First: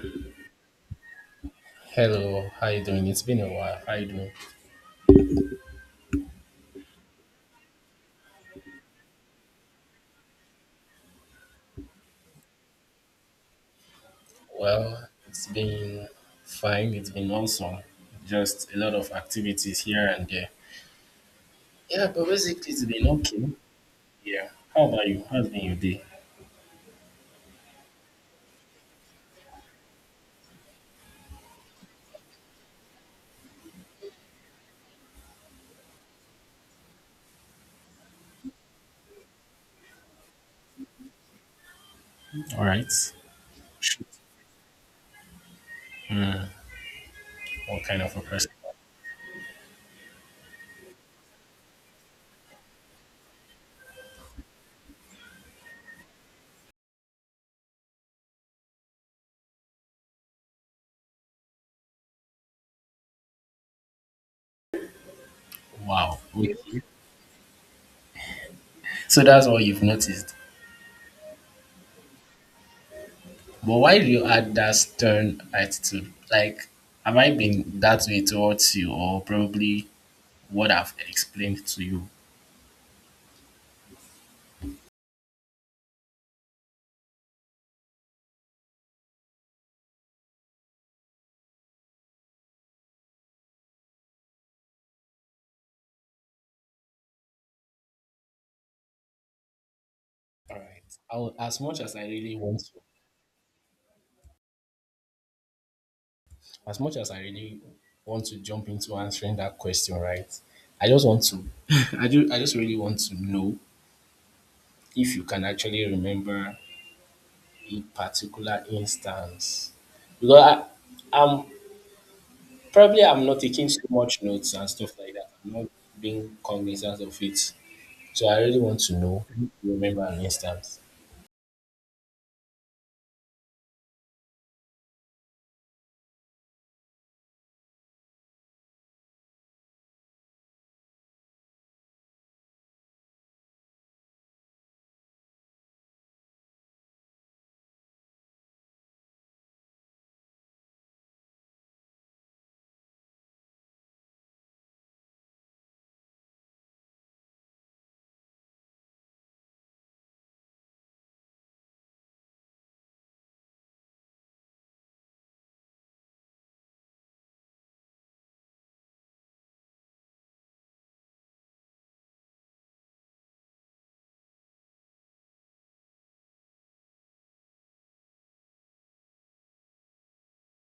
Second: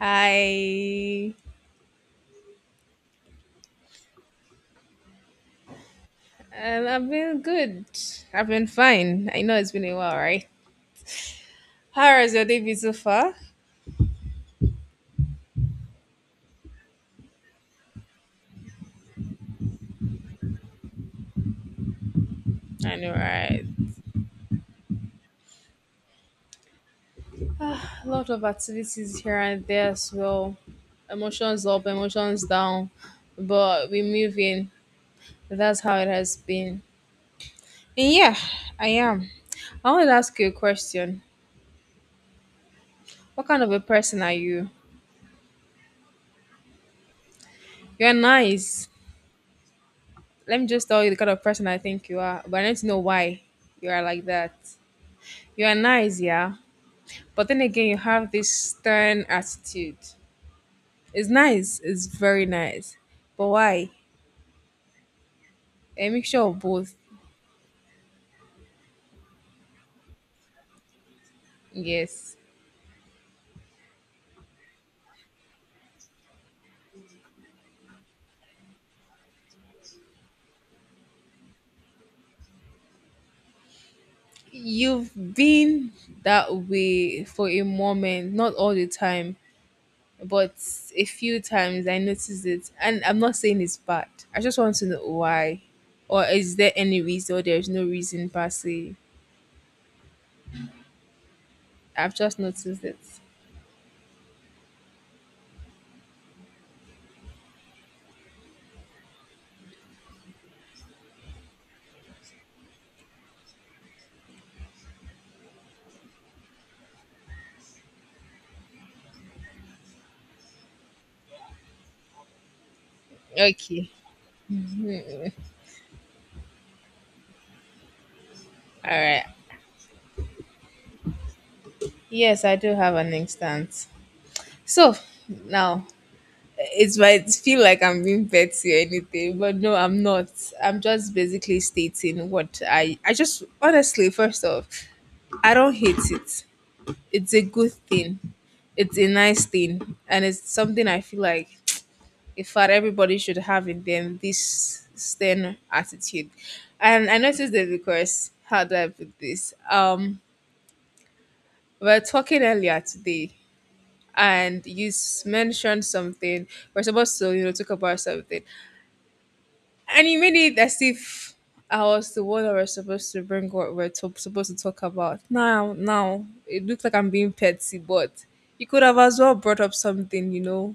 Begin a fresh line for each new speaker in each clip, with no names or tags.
Hi.
Hello, how you doing? It's been a while. How you doing?
I've been good. I've been fine. I know it's been a while, right? How has your day been so far?
Well, it's been fine. It's been awesome. Just a lot of activities here and there. Yeah, but basically it's
I
been
know,
okay.
right?
Yeah. How about you? How's been your day?
Ah, a lot of activities here and there as well. Emotions up, emotions down, but we move in. That's how it has been. And yeah, I am. I want to ask you a question.
All right.
What kind of a person are you?
Hmm, what kind
You're
of a person?
nice. Let me just tell you the kind of person I think you are, but I need to know why you are like that. You are nice, yeah. But then again, you have this stern attitude. It's nice. It's very nice. But why? A
Wow.
mixture of
Okay.
both.
So that's what you've noticed.
Yes.
But why do you add that stern attitude? Like, have I been that way towards you, or probably what I've explained to you?
You've been that way for a moment, not all the time, but a few times I noticed it. And I'm not saying it's bad. I just want to know why. Or is there any reason or there's no reason per se?
All right. As much as I
I've
really
just
want to
noticed it.
as much as I really want to jump into answering that question, right? I just want to, I just really want to know if you can actually remember a particular instance. Because I, I'm probably I'm not taking so
Okay.
much notes and stuff like that. I'm not being cognizant of it. So I really want
All
to
right.
know, if you remember an instance.
Yes, I do have an instance. So now it might feel like I'm being petty or anything, but no, I'm not. I'm just basically stating what I just honestly, first off, I don't hate it. It's a good thing. It's a nice thing. And it's something I feel like in fact everybody should have in them this stern attitude. And I noticed that because how do I put this? We were talking earlier today and you mentioned something. We're supposed to, you know, talk about something, and you made it as if I was the one that was supposed to bring what we're supposed to talk about. Now, it looks like I'm being petty, but you could have as well brought up something.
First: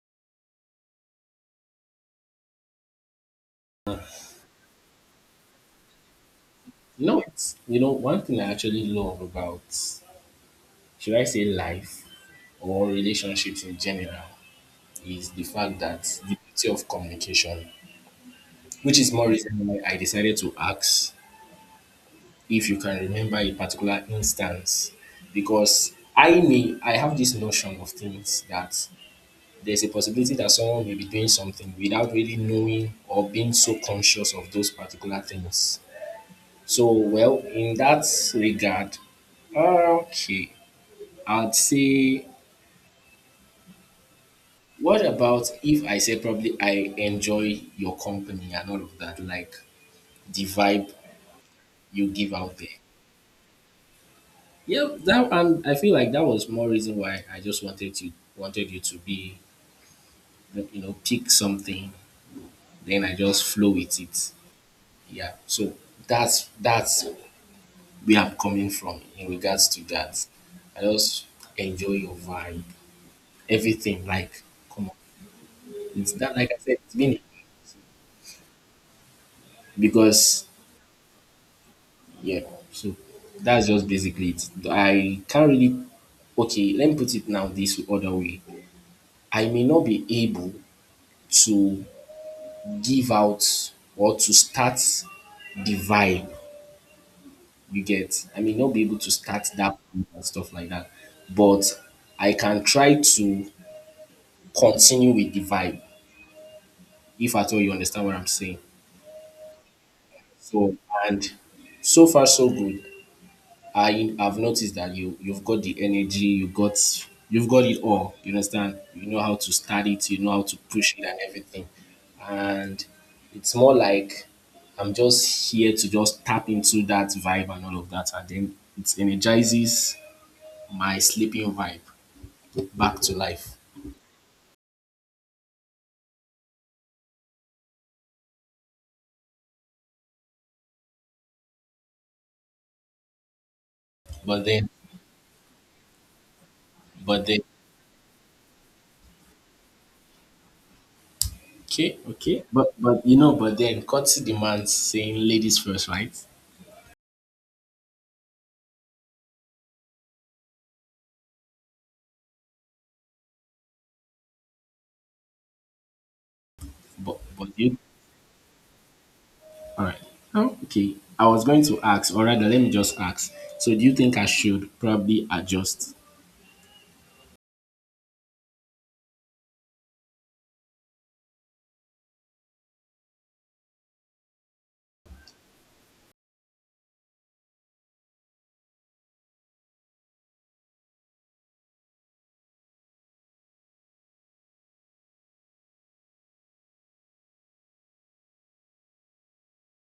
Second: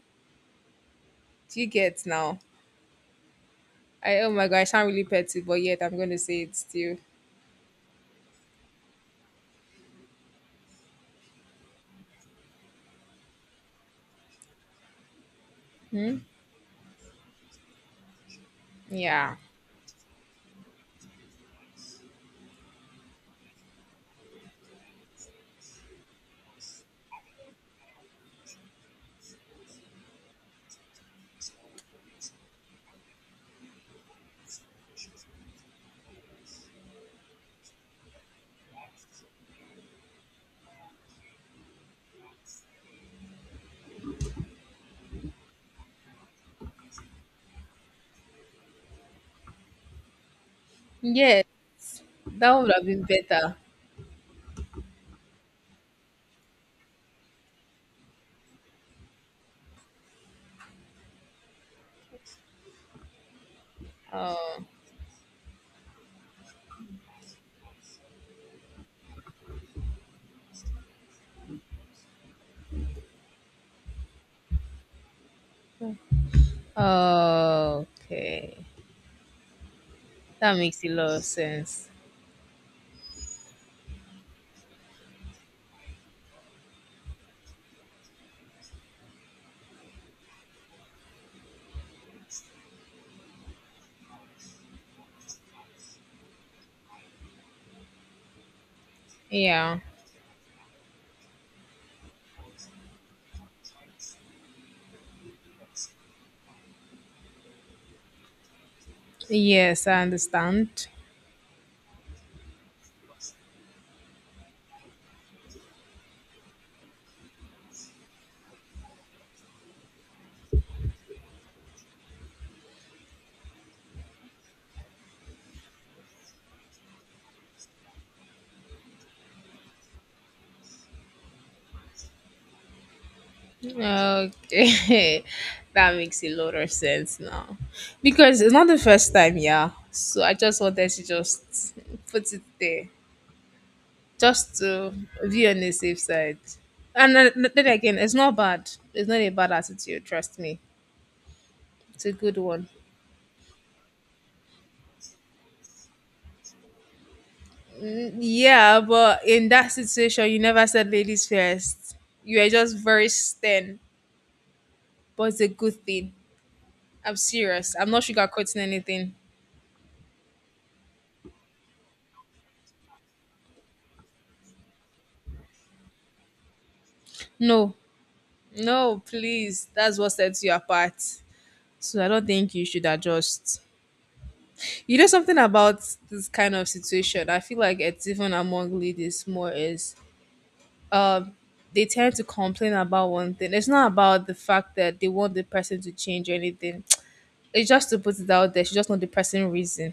Do you get now? I oh my god, I sound really petty, but yet I'm gonna say it still.
No, it's, one thing I actually love about, should I say life or relationships in general, is the fact that
Hmm?
the beauty of communication, which is more
Yeah,
reason why I decided to ask if you can remember a particular instance. Because I have this notion of things that there's a possibility that someone may be doing something without really knowing or being so conscious of those particular things. So well, in that regard, okay, I'd say what about if I say probably I enjoy your company and all of that, like the vibe
yeah,
you give
that
out
would
there.
have been better.
Yeah, that and I feel like that was more reason why I just wanted you to be, pick something, then I just flow with it.
Oh,
Yeah, so that's where I'm coming from in regards to that. I just enjoy your vibe, everything. Like, come on, it's that like I said, it's been
oh, okay,
because
that makes a lot of sense.
yeah. So that's just basically it. I can't really Okay, let me put it now this other way. I may not be able to give out or to start the vibe. You get? I mean, not be able to start that
Yeah,
beat and stuff like that, but I can try to continue with the vibe, if at all you understand what I'm saying.
yes, I
So,
understand.
and so far, so good. I have noticed that you've got the energy, you've got it all. You understand? You know how to start it, you know how to push it and everything. And it's more like I'm just here to just tap into that vibe and all of that, and then it energizes my sleeping vibe back to life.
Okay, that makes a lot of sense now because it's not the first time, yeah. So I just wanted to just put it there
But
just
then,
to be on the safe side. And
but
then
then,
then again, it's not bad, it's not a bad attitude, trust me, it's a good one.
courtesy demands saying ladies first, right?
Mm, yeah, but in that situation, you never said ladies first, you are just very stern, but it's a good thing. I'm
But but
serious,
you,
I'm not sugarcoating anything.
all right. Okay, I was going to ask, or rather, let me just ask. So, do you think I should probably adjust?
No, no, please. That's what sets you apart. So I don't think you should adjust. You know something about this kind of situation. I feel like it's even among ladies more is um they tend to complain about one thing. It's not about the fact that they want the person to change or anything. It's just to put it out there. She just want the person reason.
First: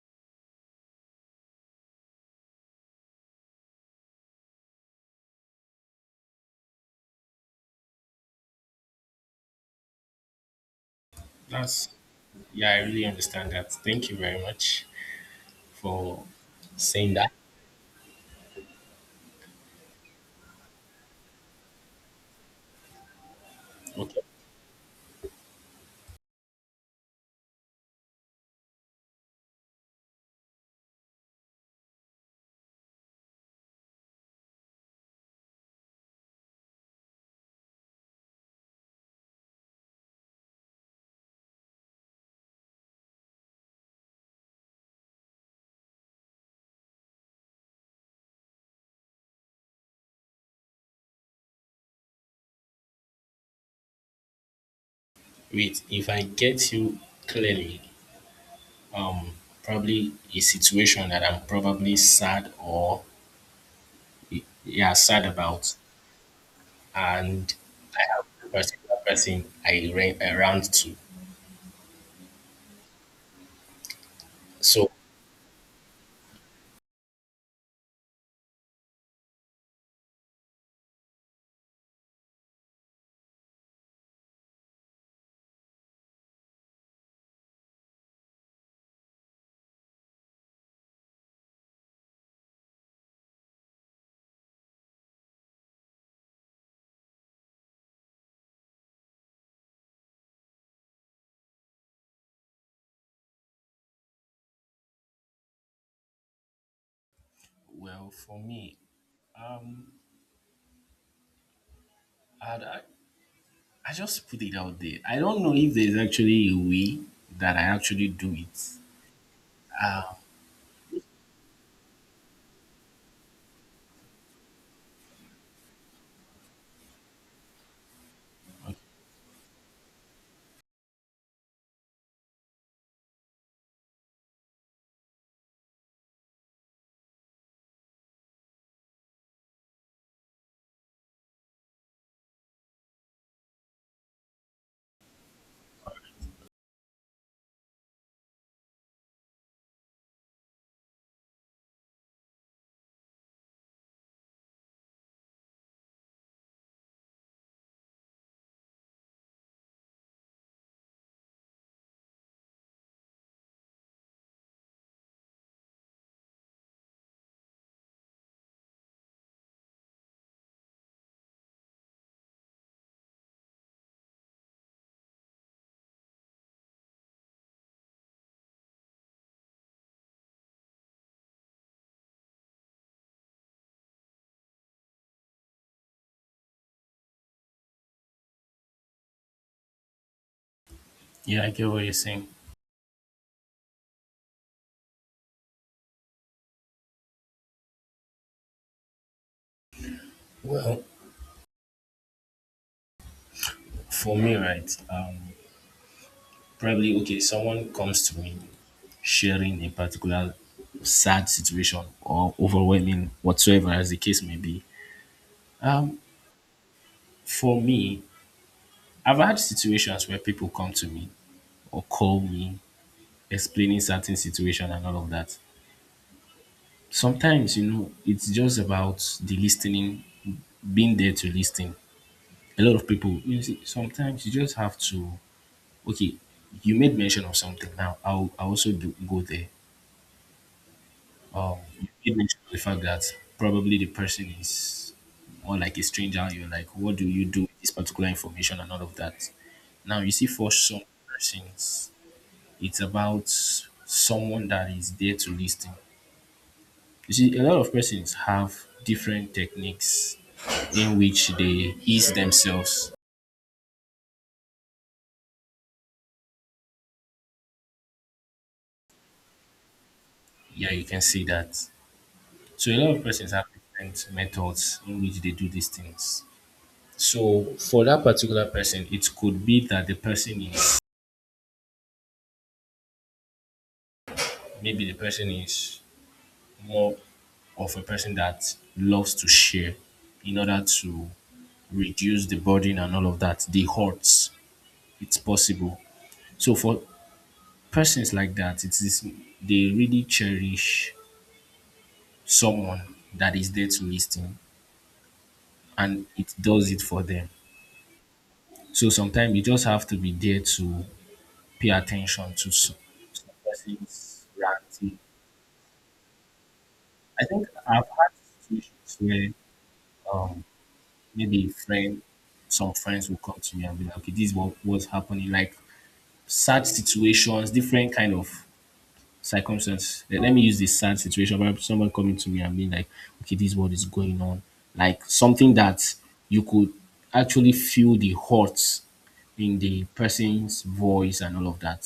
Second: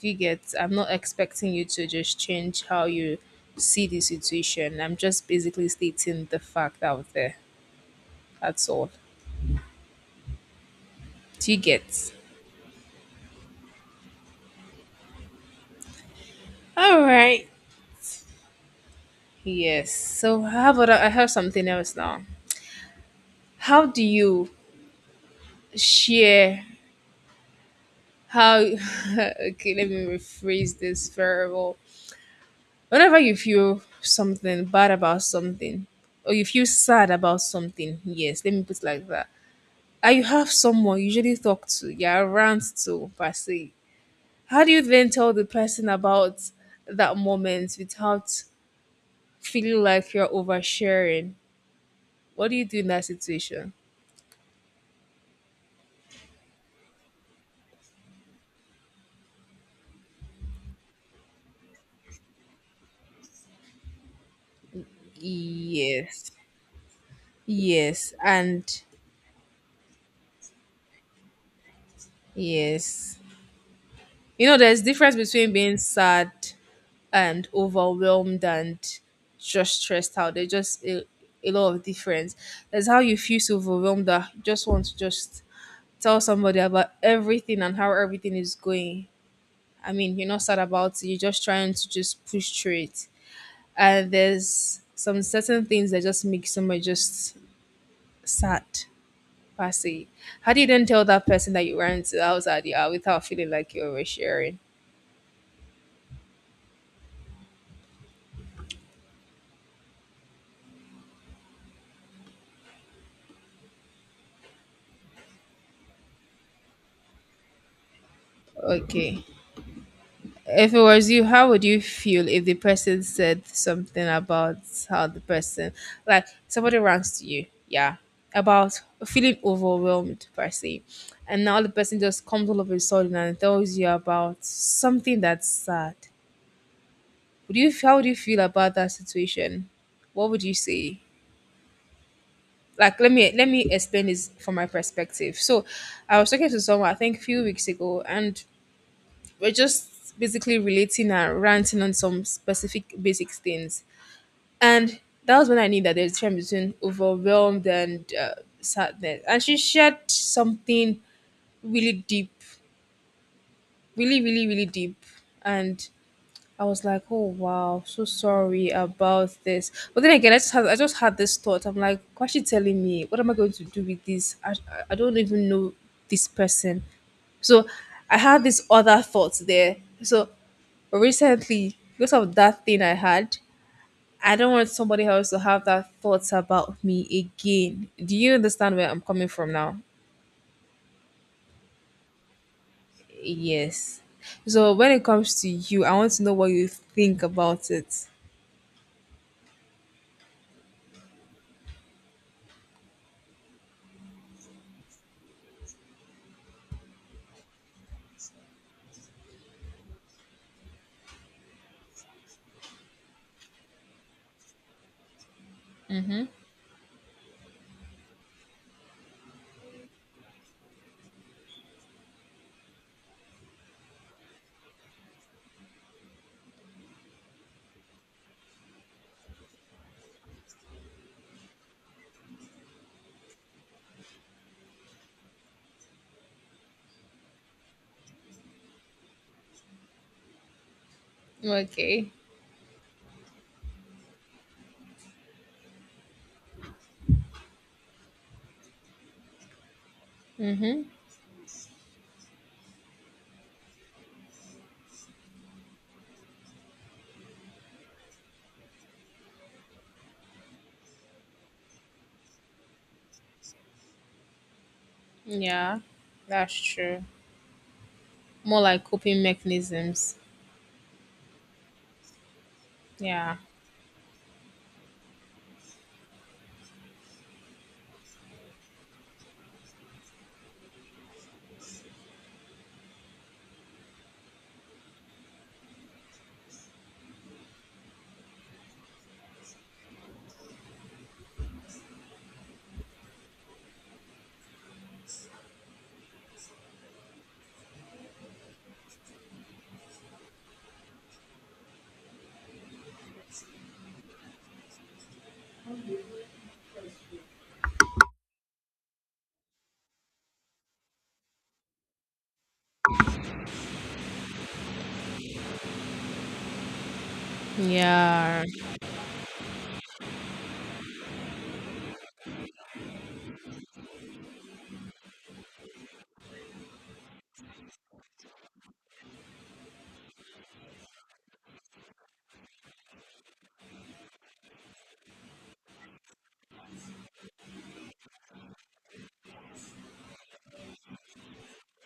Do you get? I'm not expecting you to just change how you see the situation. I'm just basically stating the fact out there. That's all. Do you
That's
get?
Yeah, I really understand that. Thank you very much for
All
saying that.
right. Yes. So how about I have something else now? How do
Okay.
you share how okay, let me rephrase this variable. Whenever you feel something bad about something or you feel sad about something, yes, let me put it like that. And you have someone you usually talk to, yeah, rant to per se. How do you then tell the person about that moment without feeling like you're oversharing? What do you do in that situation?
Wait, if I get you clearly, um, probably a situation that I'm probably sad or yeah, sad about,
Yes.
and I
Yes,
have a
and
particular person I ran around to.
yes. You know, there's
So
difference between being sad and overwhelmed and just stressed out. There's just a lot of difference. There's how you feel so overwhelmed that you just want to just tell somebody about everything and how everything is going. I mean, you're not sad about it. You're just trying to just push through it. And there's some certain things that just make somebody just sad. Passy. How do you then tell that person that you ran to house at the hour without feeling like you oversharing?
well for me, um, I'd, I just put it out there. I don't know if there's actually a way that I actually do it.
Okay. If it was you, how would you feel if the person said something about how the person, like somebody rants to you, yeah, about feeling overwhelmed per se, and now the person just comes all of a sudden and tells you about something that's sad? Would you? How would you feel about that situation? What would you say? Like, let me explain this from my perspective. So I was talking to someone I think a few weeks ago, and we're just basically relating and ranting on some specific basic things, and that was when I knew that there's a difference between overwhelmed and sadness. And she shared something really deep, really really really deep. And I was like, oh wow, so sorry about this. But then again, I just had this thought. I'm like, why is she telling me? What am I going to do with this? I don't even know this person. So I had this other thought there. So recently, because of that thing I had, I don't want somebody else to have that thoughts about me again. Do you understand where I'm coming from now?
Yeah, I get what you're saying.
Yes. So when it comes to you, I want to know what you think about it.
Well, for me, right, probably okay, someone comes to me sharing a particular sad situation or overwhelming, whatsoever as the case may be. Um, for me, I've had situations where people come to me or call me explaining certain situation and all of that. Sometimes, it's just about the listening, being there to listen. A lot of people, you see, sometimes you just have to okay. You made mention of something. Now, I also do, go there.
Okay.
You made mention of the fact that probably the person is more like a stranger, and you're like, what do you do with this particular information and all of that? Now you see, for some persons, it's about someone that is there to listen. You see, a lot of persons have different techniques in which they ease themselves.
Yeah, that's true. More like coping mechanisms.
Yeah, you can see that. So a lot of persons
Yeah.
have different methods in which they do these things. So for that particular person, it could be that the person is maybe the person is more of a person that loves to share in order to reduce the burden and all of that. The hurts, it's possible. So for persons like that, it is they really cherish someone that is there to listen and it does it for them. So sometimes you just have to be there to pay attention to some person's reactive. I think I've had
Yeah.
situations where um, maybe a friend, some friends will come to me and be like, okay, this is what was happening. Like sad situations, different kind of circumstances. Let me use this sad situation. Perhaps someone coming to me and being like, okay, this is what is going on. Like something that you could actually feel the hurt in the person's voice and all of that.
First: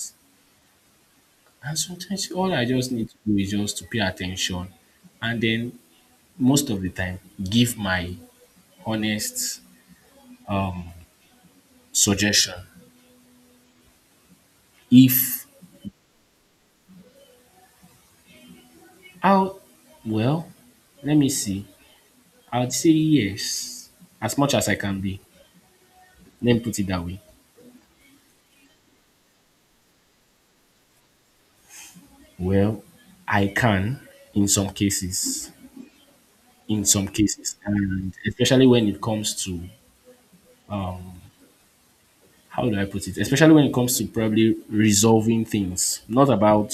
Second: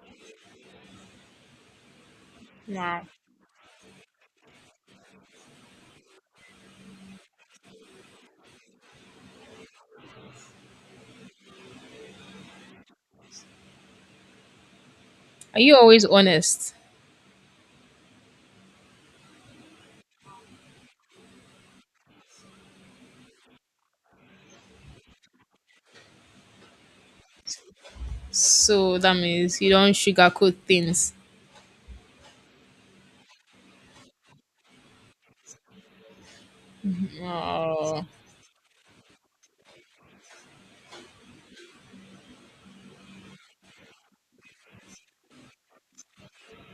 And sometimes all I just
Wow.
need to do is just to pay attention, and then most of the time give my honest suggestion. If
Are you always honest?
I'll Well, let me see. I'd say yes, as much as I can be. Let me put it that way.
So that means you don't sugarcoat things.
Well, I can in some cases. In some cases.
Oh.
And especially when it comes to um how do I put it? Especially when it comes to probably resolving things. Not about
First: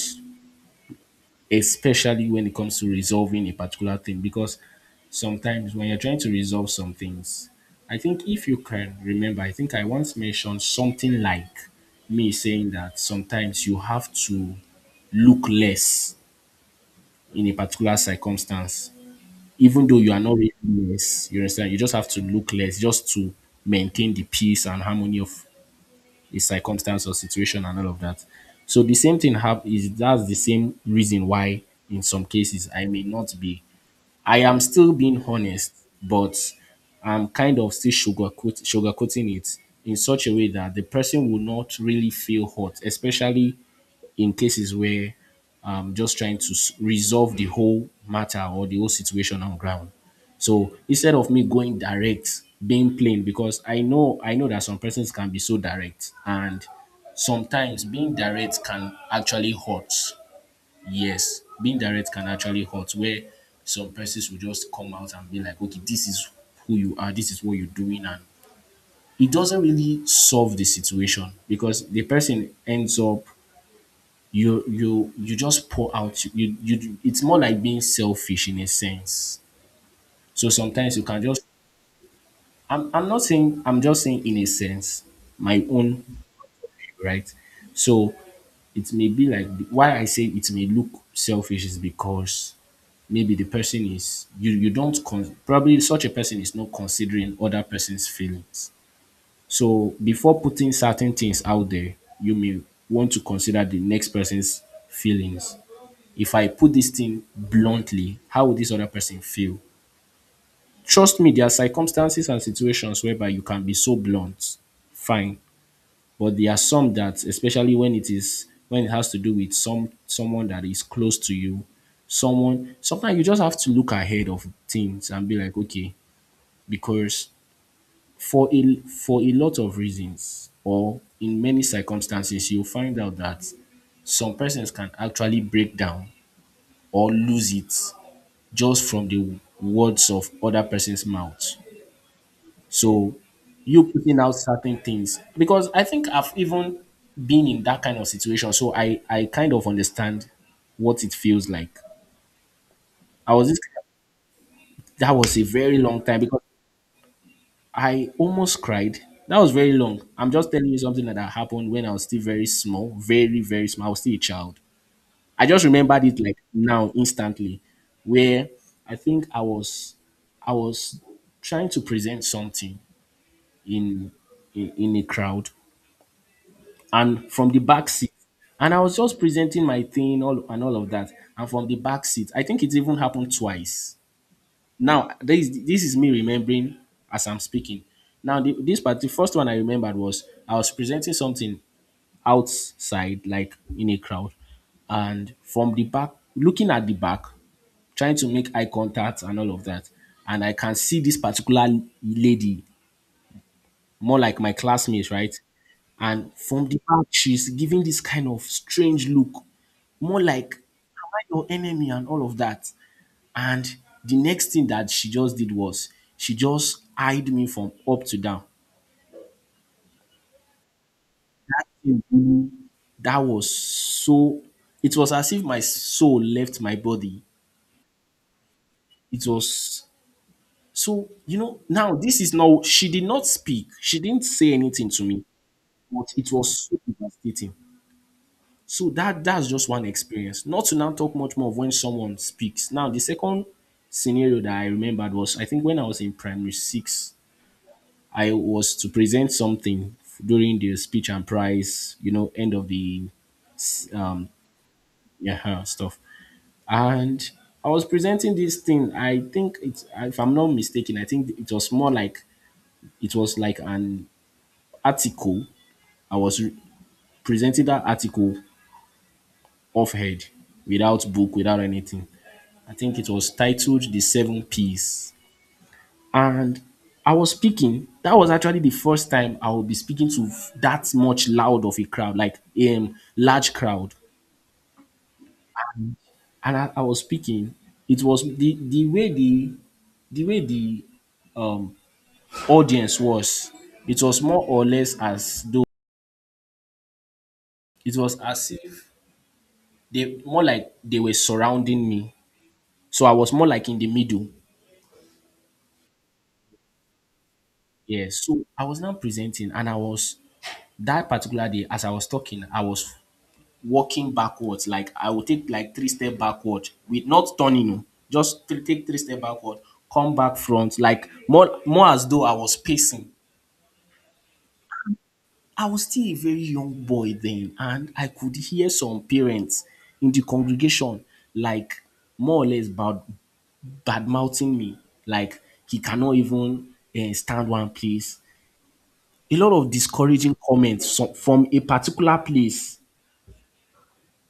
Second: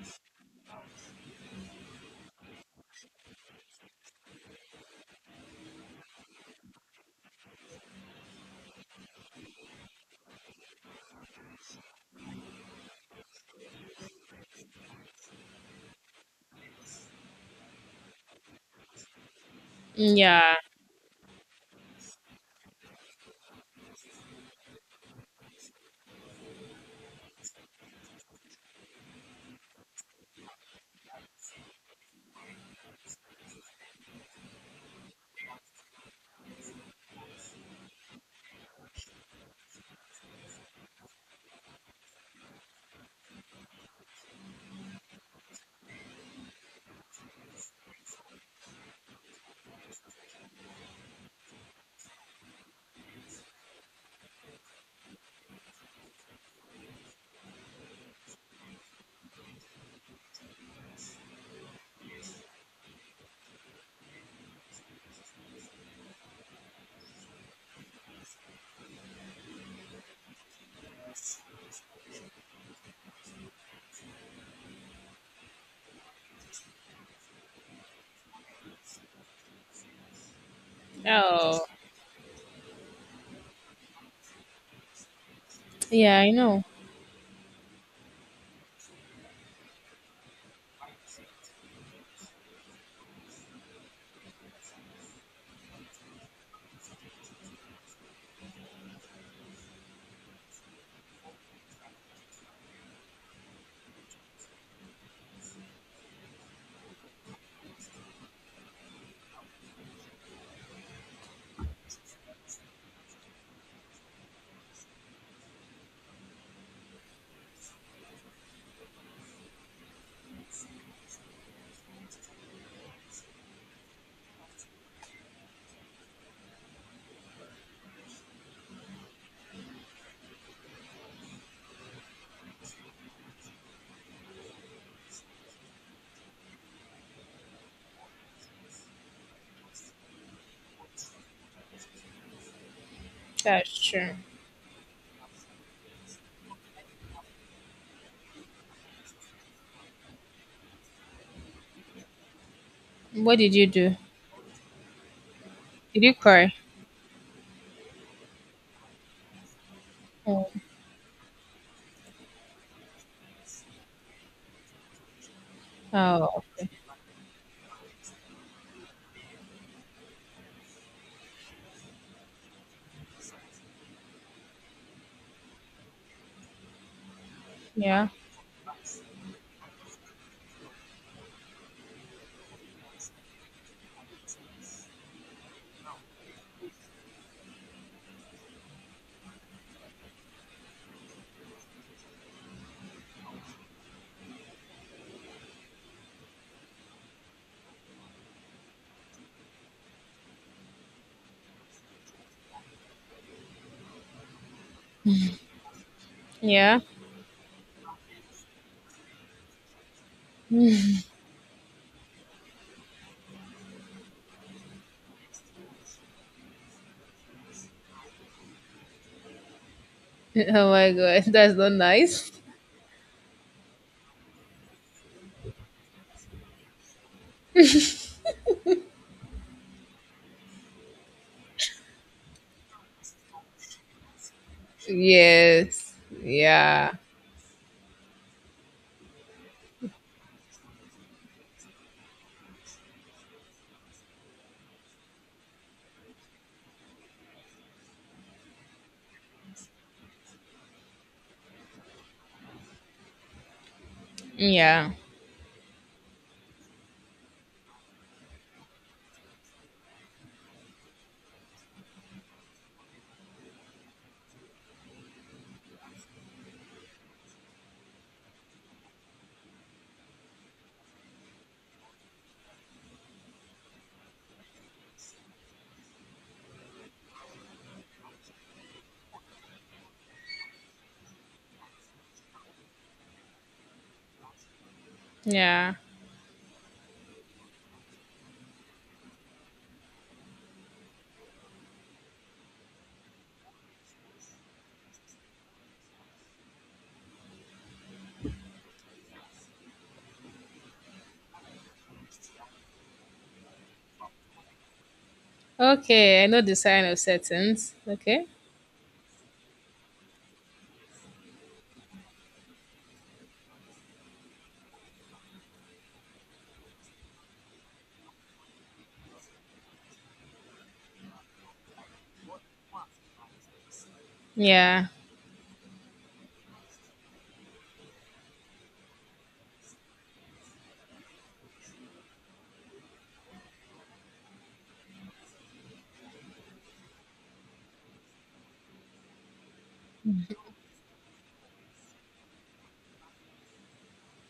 Especially when it comes to resolving a particular thing, because sometimes when you're trying to resolve some things, I think, if you can remember, I think I once mentioned something like me saying that sometimes you have to look less in a particular circumstance, even though you are not
Yeah.
really less, you understand. You just have to look less just to maintain the peace and harmony of his circumstance or situation and all of that. So the same thing hap- is that's the same reason why in some cases I may not be. I am still being honest, but I'm kind of still sugarcoating it in such a way that the person will not really feel hurt, especially in cases where I'm just trying to resolve the whole matter or the whole situation on ground. So instead of me going direct, being plain, because I know that some persons can be so direct, and sometimes being direct can actually hurt. Yes, being direct can actually hurt. Where some persons will just come out and be like, "Okay, this is who you are. This is what you're doing," and it doesn't really solve the situation because the person ends up. You just pour out. You It's more like being selfish in a sense. So sometimes you can just
Oh.
I'm not saying, I'm just saying in a sense, my own,
Yeah, I know.
right? So it may be like, why I say it may look selfish is because maybe the person is you you don't con- probably such a person is not considering other person's feelings. So before putting certain things out there, you may want to consider the next person's feelings. If I put this thing bluntly, how would this other person feel? Trust me, there are circumstances and situations whereby you can be so blunt, fine. But there are some that, especially when it has to do with someone that is close to you, someone sometimes you just have to look ahead of things and be like, okay, because for a lot of reasons or in many circumstances, you'll find out that some persons can actually break down or lose it just from the words of other person's mouth. So
That's
you
true.
putting out certain things, because I think I've even been in that kind of situation, so I kind of understand what it feels like. I
What
was
did
this
you do?
That was a very long
Did you
time because
cry?
I almost cried. That was very long. I'm
Oh.
just telling you something that happened when I was still very small, very, very small. I was still a child. I just remembered it
Oh.
like
Okay.
now, instantly, where I think I was trying to present something in in a crowd and from the back
Yeah.
seat. And I was just presenting my thing all and all of that. And from the back seat, I think it even happened twice. Now, this is me remembering as I'm speaking. Now, this part, the first one I remembered was I was presenting something outside, like in a crowd, and from the back, looking at the back, trying to make eye contact and all of that. And I can see this particular lady, more like my classmate, right? And from
Yeah.
the back, she's giving this kind of strange look, more like, am I your enemy and all of that? And the next thing that she just did was she just eyed me from up to down.
Oh my god, that's
That
not
thing
nice.
really- that was so It was as if my soul left my body. It was so, now this is now she did not speak. She didn't say anything to me,
Yes.
but it was so
Yeah.
devastating. So that's just one experience. Not to now talk much more of when someone speaks. Now, the second scenario that I remembered was, I think when I was in primary six, I was to present something during the speech and prize, you know, end of the um
Yeah.
yeah stuff. And I was presenting this thing. I think, it's if I'm not mistaken, I think it was like an article. I was presenting that article off head, without book, without anything. I think it was titled The Seven P's. And I was speaking. That was actually the first time I would be speaking to that much loud of a crowd, like a large crowd.
Yeah.
And I was speaking. It was the way the um, audience was. It was more or less as though it was as if they, more like, they were surrounding me. So I was more like in the middle.
Okay, I know the sign of settings.
Yes.
Okay.
So I was now presenting, and I was that particular day, as I was talking, I was walking backwards. Like I will take like three step backward with not turning, oh, take three step backward, come back front, like more as though I was pacing.
Yeah.
I was still a very young boy then, and I could hear some parents in the congregation, like, more or less bad mouthing me, like, he cannot even stand one place. A lot of discouraging comments from a particular place.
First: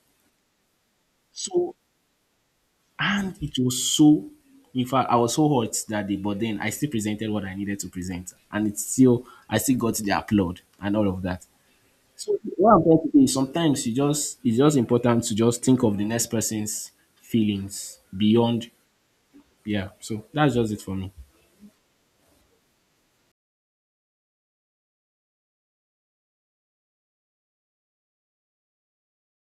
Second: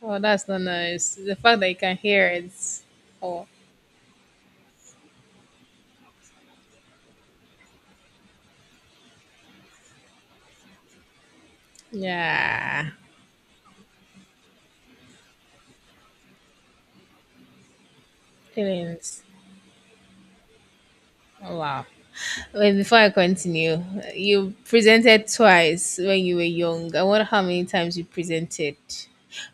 Oh, that's not nice. The fact that you
So
can hear it.
And
Oh,
it was so, in fact, I was so hot that day, but then I still presented what I needed to present. And I still got the applaud and all of that. So what I'm
yeah.
trying to say is sometimes it's just important to just think of the next person's feelings beyond,
Feelings.
yeah. So that's just it for me.
Oh, wow. Wait, before I continue, you presented twice when you were young. I wonder how many times you presented.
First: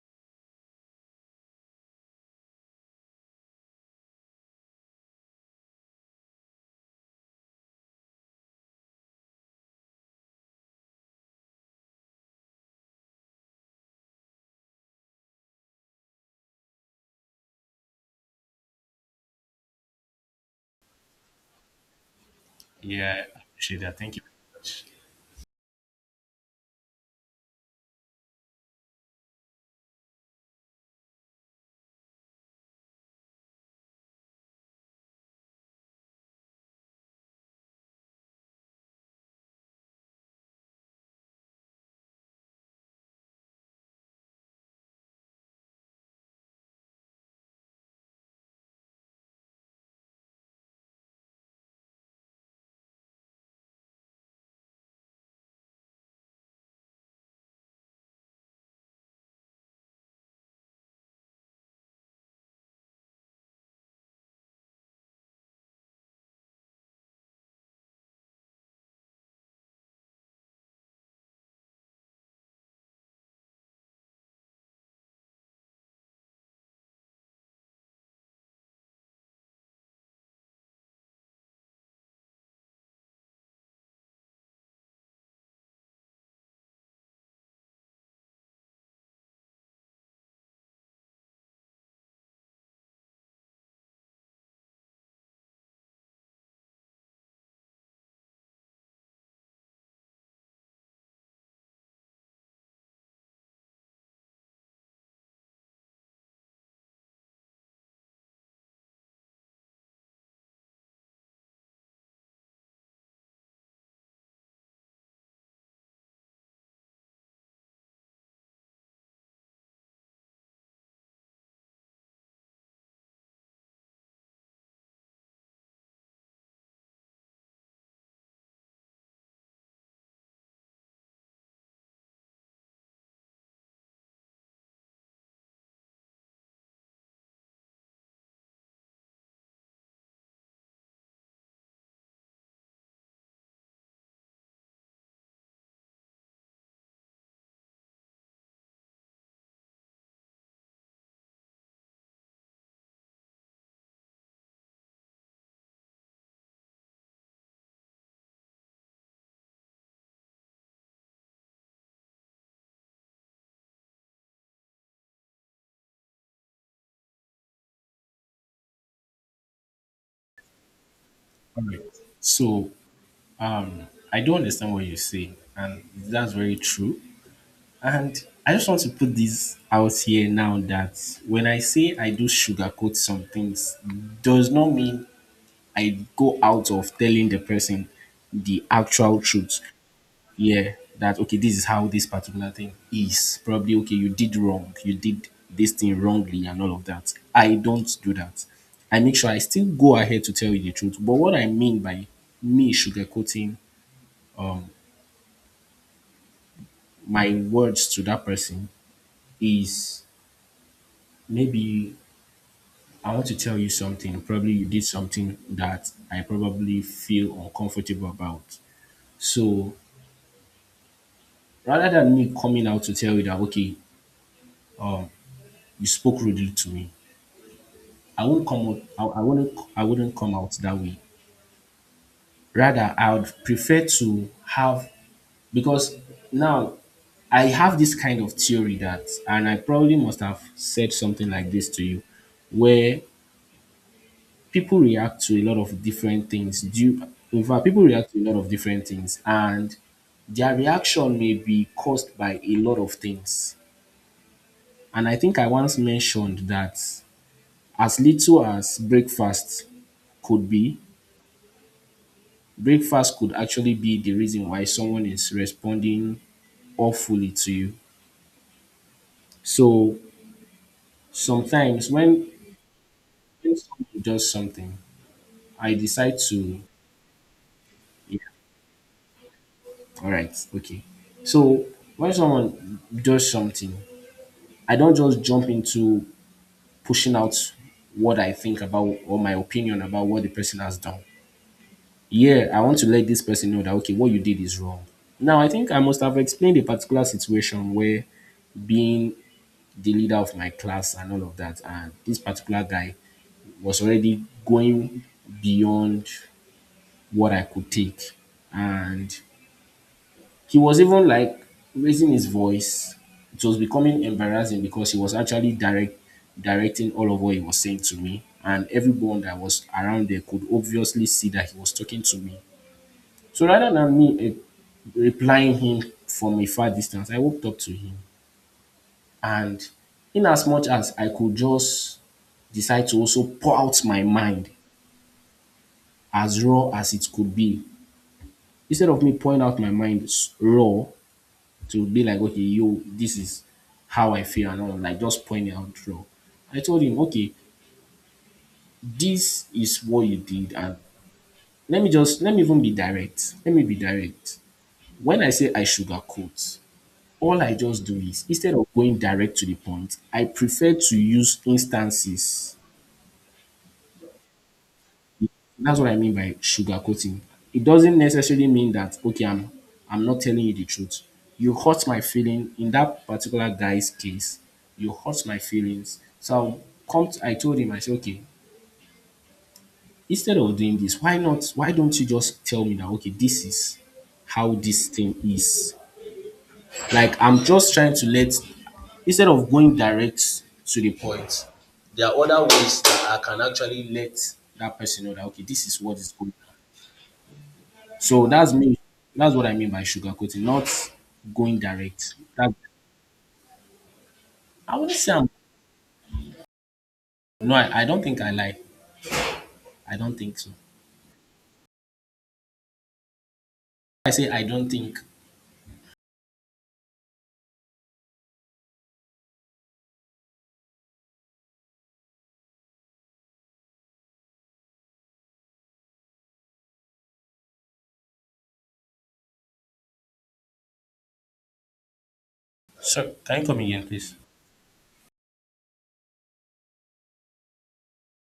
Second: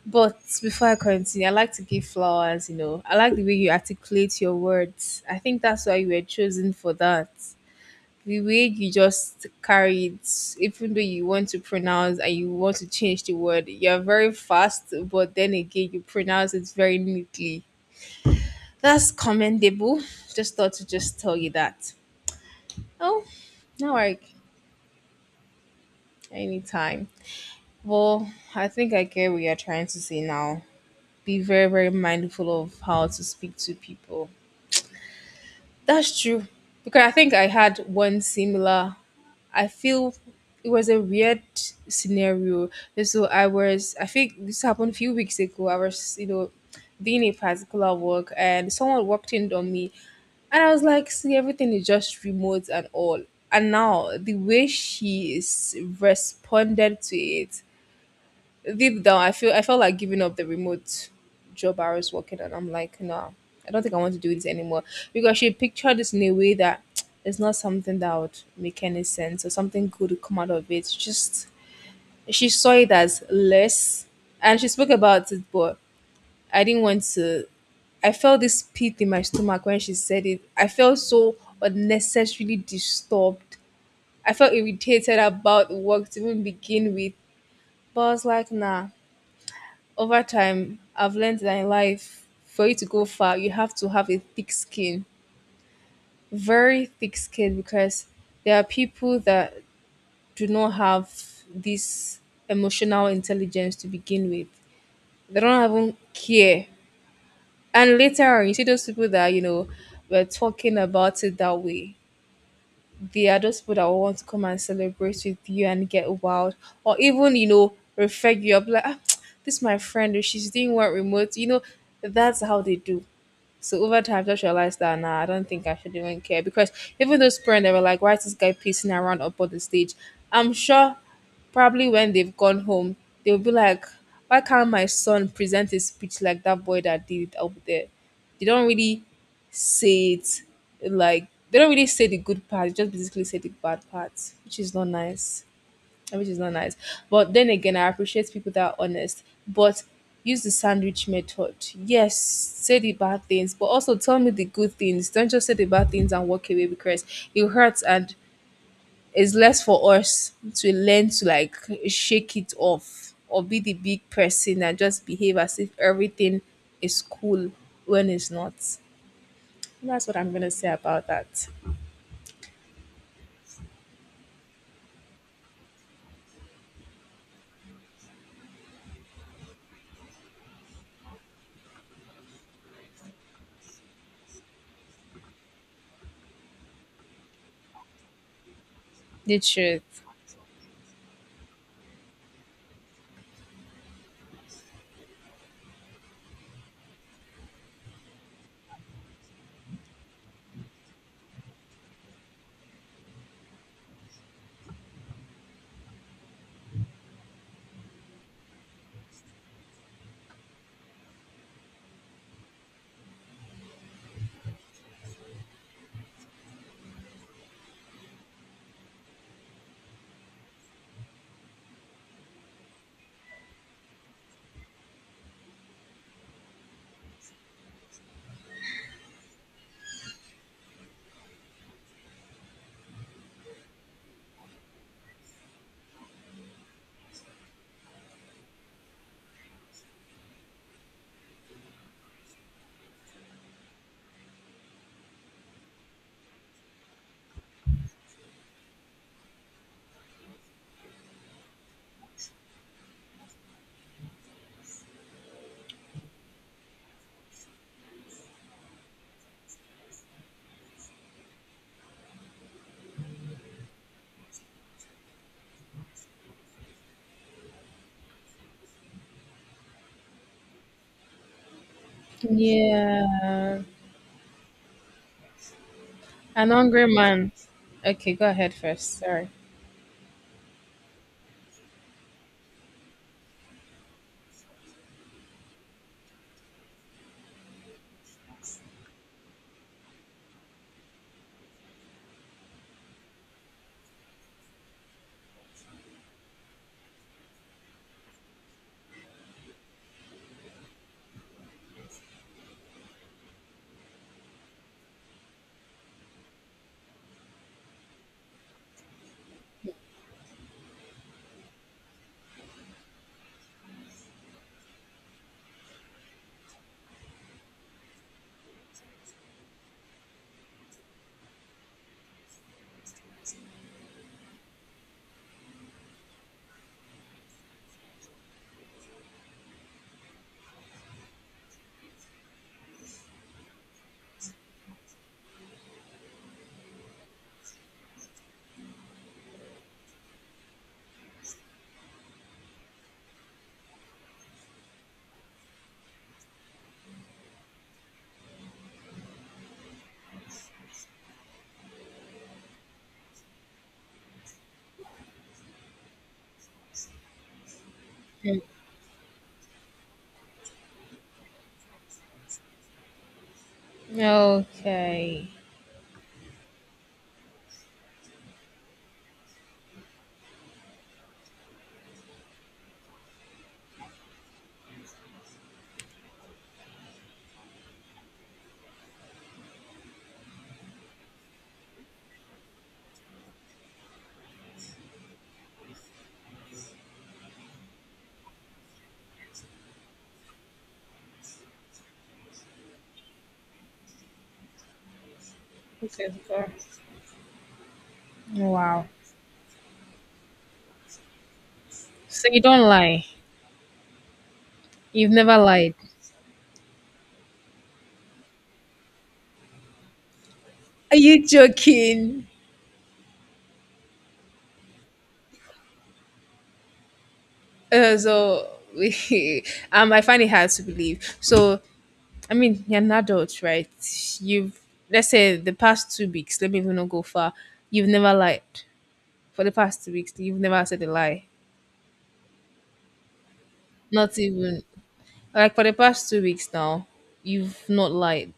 But before I continue, I like to give flowers. I like the way you articulate your words. I think that's why you were chosen for that. The way you just carry it, even though you want to pronounce and you want to change the word, you're very fast, but then again, you pronounce it very neatly. That's commendable. Just thought to just tell you that. Oh,
Yeah, I appreciate
no,
that. Thank
like,
you very much.
anytime. Well, I think I get what you're trying to say now. Be very, very mindful of how to speak to people. That's true. Because I think I had one similar I feel it was a weird scenario. And so I was, I think this happened a few weeks ago. I was, doing a particular work and someone walked in on me. And I was like, see, everything is just remote and all. And now the way she is responded to it, deep down, I felt like giving up the remote job I was working on. I'm like, no, I don't think I want to do this anymore because she pictured this in a way that it's not something that would make any sense or something good would come out of it. Just she saw it as less, and she spoke about it, but I didn't want to. I felt this pit in my stomach when she said it. I felt so unnecessarily disturbed. I felt irritated about work to even begin with, but I was like, nah. Over time, I've learned that in life, for you to go far, you have to have a thick skin, very thick skin, because there are people that do not have this emotional intelligence to begin with. They don't even care. And later on, you see those people that were talking about it that way. They are those people that will want to come and celebrate with you and get wild, or even refer you up like, "Ah, this is my friend, oh, she's doing what remote." That's how they do. So over time, I just realized that nah, I don't think I should even care because even those parents they were like, "Why is this guy pacing around up on the stage?" I'm sure probably when they've gone home, they'll be like, "Why can't my son present his speech like that boy that did it up there?" They don't really say it like they don't really say the good part. They just basically say the bad part, which is not nice, which is not nice. But then again, I appreciate people that are honest. But use the sandwich method. Yes, say the bad things, but also tell me the good things. Don't just say the bad things and walk away because it hurts and it's less for us to learn to like shake it off or be the big person and just behave as if everything is cool when it's not. That's what I'm gonna say about that.
All right. So um, I do understand what you say, and that's very true. And I just want to put this out here now, that when I say I do sugarcoat some things, does not mean I go out of telling the person the actual
The
truth.
truth.
Yeah, that okay, this is how this particular thing is. Probably okay, you did wrong, you did this thing wrongly, and all of that. I don't do that. I make sure I still go ahead to tell you the truth. But what I mean by me sugarcoating um, my words to that person is, maybe I want to tell you something. Probably you did something that I probably feel uncomfortable about. So rather than me coming out to tell you that okay, um, you spoke rudely to me, I won't come out. I wouldn't. I wouldn't come out that way. Rather, I would prefer to have, because now I have this kind of theory that, and I probably must have said something like this to you, where people react to a lot of different things. In fact, people react to a lot of different things, and their reaction may be caused by a lot of things. And I think I once mentioned that as little as could be, breakfast could actually be the reason why someone is responding awfully to you. So sometimes when
Yeah.
someone does something, I decide
An
to,
hungry man. Okay,
yeah,
go ahead first. Sorry.
all right, okay. So when someone does something, I don't just jump into pushing out what I think about or my opinion about what the person has done. Yeah, I want to let this person know that okay, what you did is wrong. Now, I think I must have explained a particular situation where, being the leader of my class and all of that, and this particular guy was already going beyond what I could take. And he was even like raising his voice. It was becoming embarrassing because he was actually directing all of what he was saying to me. And everyone that was around there could obviously see that he was talking to me. So rather than me replying him from a far distance, I walked up to him. And in as much as I could just decide to also pour out my mind as raw as it could be, instead of me pouring out my mind raw, to be like, okay, yo, this is how I feel and all, like just point it out through. I told him, okay, this is what you did, and let me even be direct. Let me be direct. When I say I sugarcoat, all I just do is, instead of going direct to the point, I prefer to use instances.
Okay.
That's what I mean by sugarcoating. It doesn't necessarily mean that okay, I'm not telling you the truth. You hurt my feeling in that particular guy's case. You hurt my feelings. So I told him, I said, okay, instead of doing this, why not? Why don't you just tell me now? Okay, this is how this thing is. Like I'm just trying to let instead of going direct to the point, there are other ways that I can actually let that person know that okay, this is what
Okay,
is going
go.
on. So that's me.
Wow.
That's what I mean by sugarcoating, not going direct.
So you
That,
don't lie.
I wouldn't
You've
say I'm.
never lied.
No, I don't think I lie. I don't think so.
Are you joking?
I say I don't think.
So, I find it hard to believe. So I mean, you're an adult, right? You've Let's say the past 2 weeks. Let me even not go far. You've never lied for the past 2 weeks. You've never said a lie.
So can you come again, please?
Not even like for the past 2 weeks now. You've not lied.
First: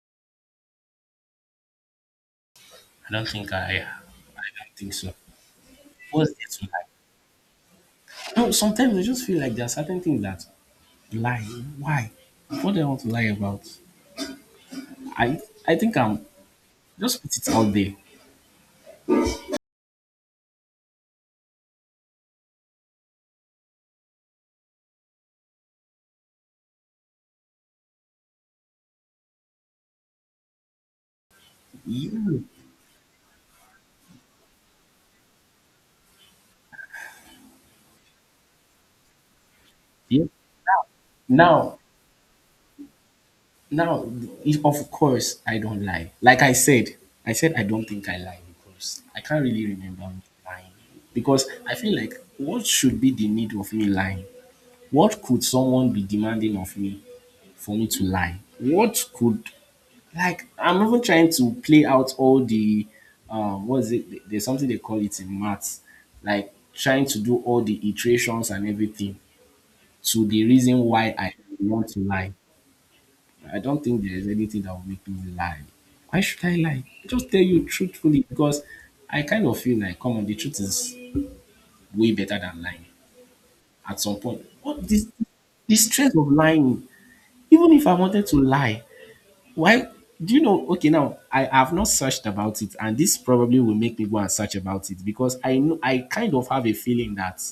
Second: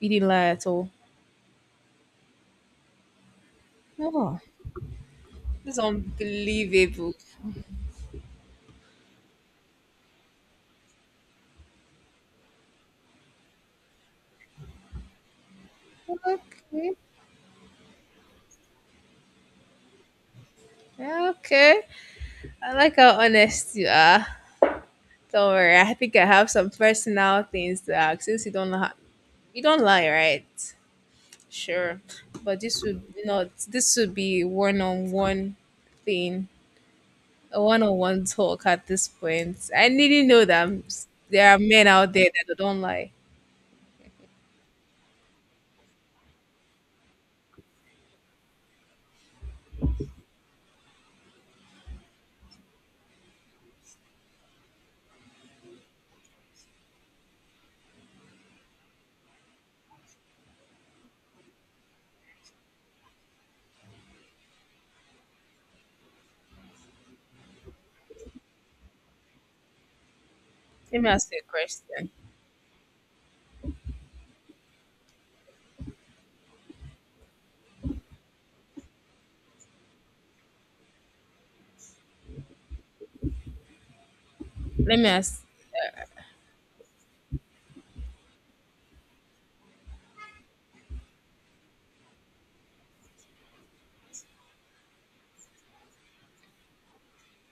You didn't lie at all.
I don't think. I
Oh,
I don't think so.
this is
What's there to lie?
unbelievable.
No, sometimes I just feel like there are certain things that lie. Why? What do I want to lie about? I I think I'm
Okay.
just put it out there.
Yeah, okay. I like how honest you are. Don't worry. I think I have some personal things to ask since you don't lie, right? Sure.
You,
But this would not this would be one on one thing, a one on one talk at this point. I
yeah.
needn't know there are
Now,
men out there that don't lie.
Now, if, of course, I don't lie. Like I said I don't think I lie, because I can't really remember me lying. Because I feel like what should be the need of me lying? What could someone be demanding of me for me to lie? What could Like I'm even trying to play out all the what is it? There's something they call it in maths, like trying to do all the iterations and everything to the reason
Let me
why
ask
I
you a
want to
question.
lie. I don't think there is anything that will make me lie. Why should I lie? I just tell you truthfully because I kind of feel like, come on, the truth is way better than lying at some point. What
Let me
this
ask.
The stress of lying, even if I wanted to lie, why, do you know? Okay, now I have not searched about it, and this probably will make me go and search about it, because I know I kind of have a feeling that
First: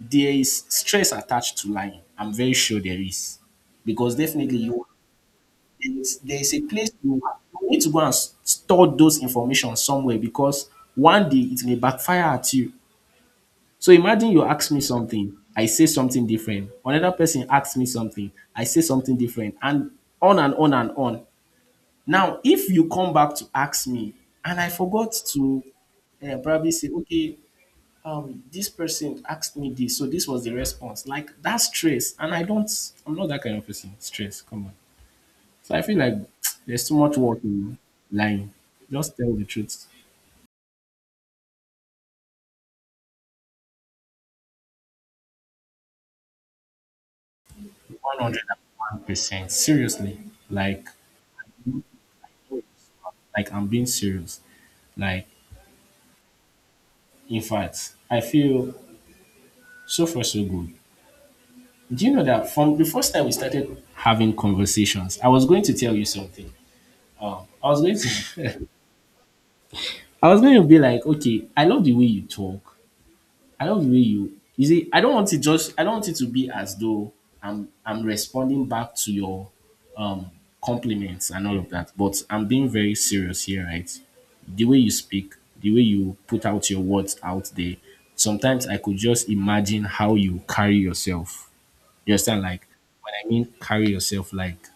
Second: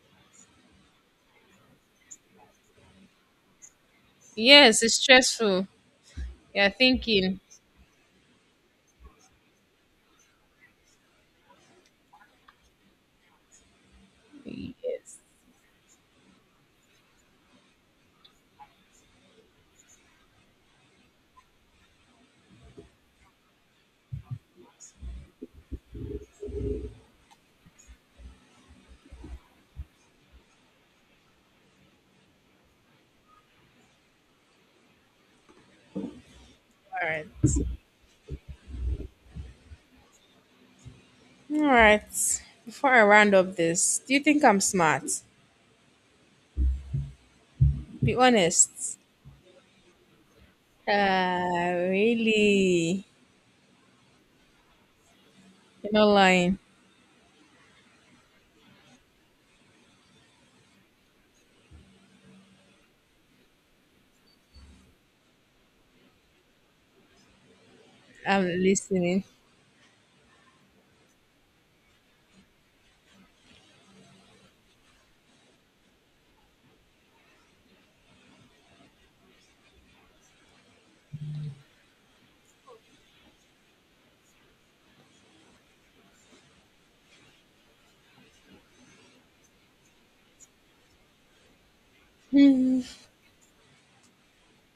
there is stress attached to lying. I'm very sure there is, because definitely
Yes,
you.
it's stressful.
And there is a
You're
place you
thinking.
you need to go and store those information somewhere, because one day it may backfire at you. So imagine you ask me
Yes.
something, I say something different. Another person asks me something, I say something different, and on and on and on. Now, if you come back to ask me and I forgot to probably say, okay, this person asked me this, so this was the response. Like that's stress, and I'm not that kind of person. Stress, come on. So I feel like there's too
All
much
right.
work in lying. Just tell the truth.
All right. Before I round up this, do you think I'm smart? Be honest.
101%. Seriously. Like,
Really?
I'm being serious. Like,
You're not lying.
in fact, I feel, so far, so good. Do you know that from the first time we started having conversations, I was going to tell you something. I was going
I'm
to
listening.
I was going to be like, okay, I love the way you talk. I love the way you see, I don't want it to be as though I'm responding back to your um compliments and all of that, but I'm being very serious here, right? The way you speak, the way you put out your words out there, sometimes I could just imagine how you carry yourself. You understand? Like when I mean carry yourself, like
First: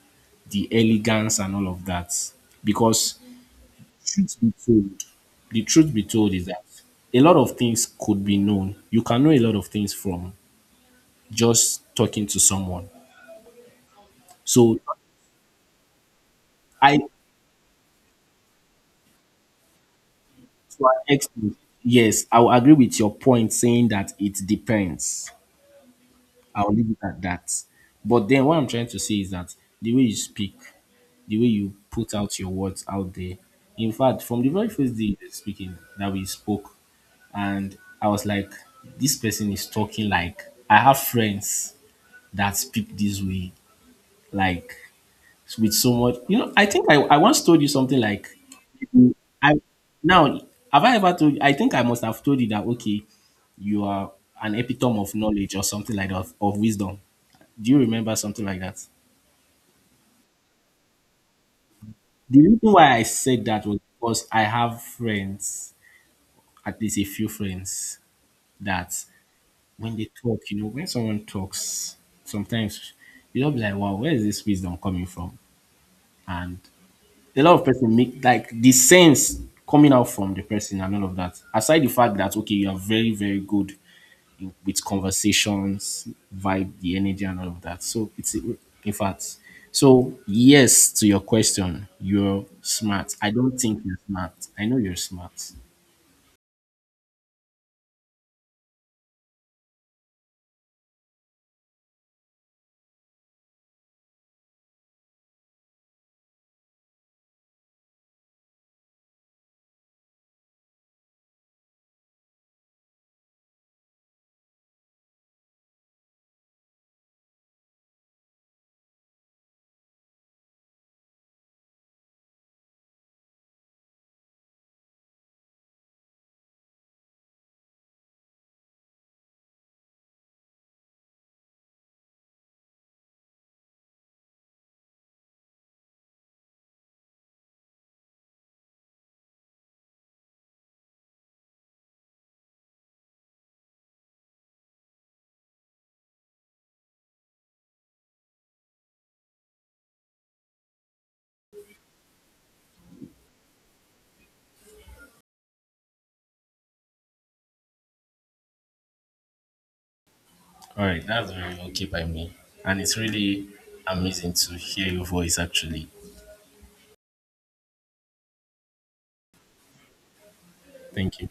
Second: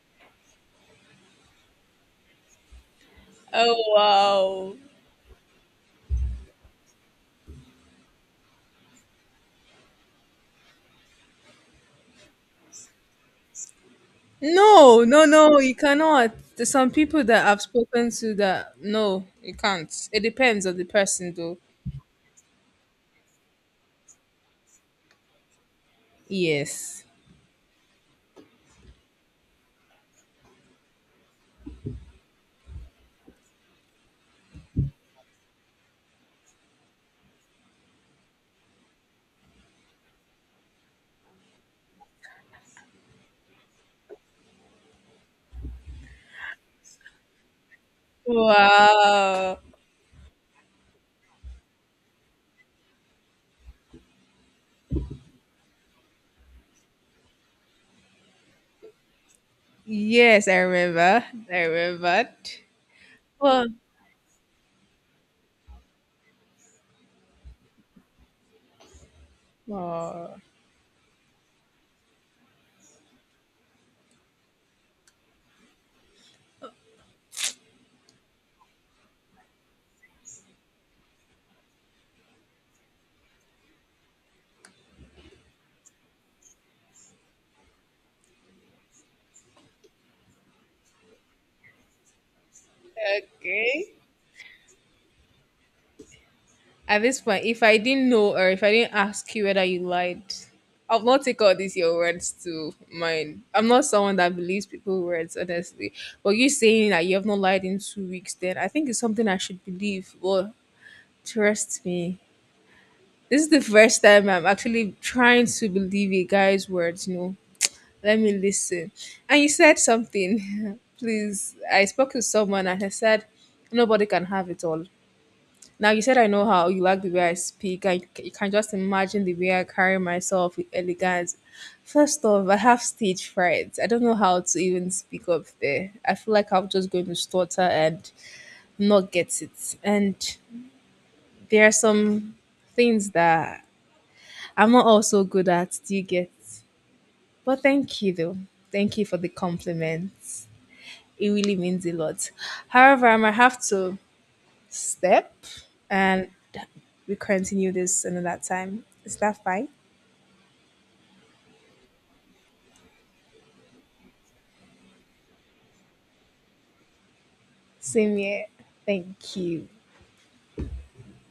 the elegance and all of that. Because
Oh,
Truth be
wow.
told, the truth be told is that a lot of things could be known. You can know a lot of things from just talking to someone. So,
No, no, no, you cannot. There's some
I to
people that I've spoken to that, no, you can't. It depends on the
an
person, though.
extent, yes, I will agree with your point saying that it depends. I'll leave it
Yes.
at that. But then what I'm trying to say is that the way you speak, the way you put out your words out there. In fact, from the very first day you were speaking that we spoke, and I was like, this person is talking like, I have friends that speak this way, like with so much. You know, I think I once told you something like,
Wow.
I now have I ever told you? I think I must have told you that okay, you are an epitome of knowledge, or something like that, of, wisdom. Do you remember something like that?
Yes, I remember. I remembered.
The reason why I said that
Well,
was because I have friends, at least a few friends, that when they
oh,
talk, when someone talks, sometimes you'll be like, wow, where is this wisdom coming from? And a lot of person make, like, the sense coming out from the person and all of that. Aside the fact that okay, you are very very good with conversations, vibe, the energy, and all of that. So it's in fact. So yes, to your question, you're smart. I don't think
okay.
you're smart. I know you're smart.
At this point, if I didn't know or if I didn't ask you whether you lied, I'll not take all these your words to mine. I'm not someone that believes people's words, honestly. But you saying that you have not lied in 2 weeks, then I think it's something I should believe. Well, trust me. This is the first time I'm actually trying to believe a guy's words. Let me listen. And you said something. Please, I spoke to someone and I said, nobody can have it all. Now you said I know how you like the way I speak. I you can just imagine the way I carry myself with elegance. First off, I have stage fright. I don't know how to even speak up there. I feel like I'm just going to stutter and not get it. And there are some things that I'm not also good at. Do you get? But thank you though. Thank you for the compliments. It really means a lot. However, I might have to step and we continue this another time. Is that fine?
All right, that's very okay by me, and it's really amazing to hear your voice actually.
Same here. Thank you.
Thank you.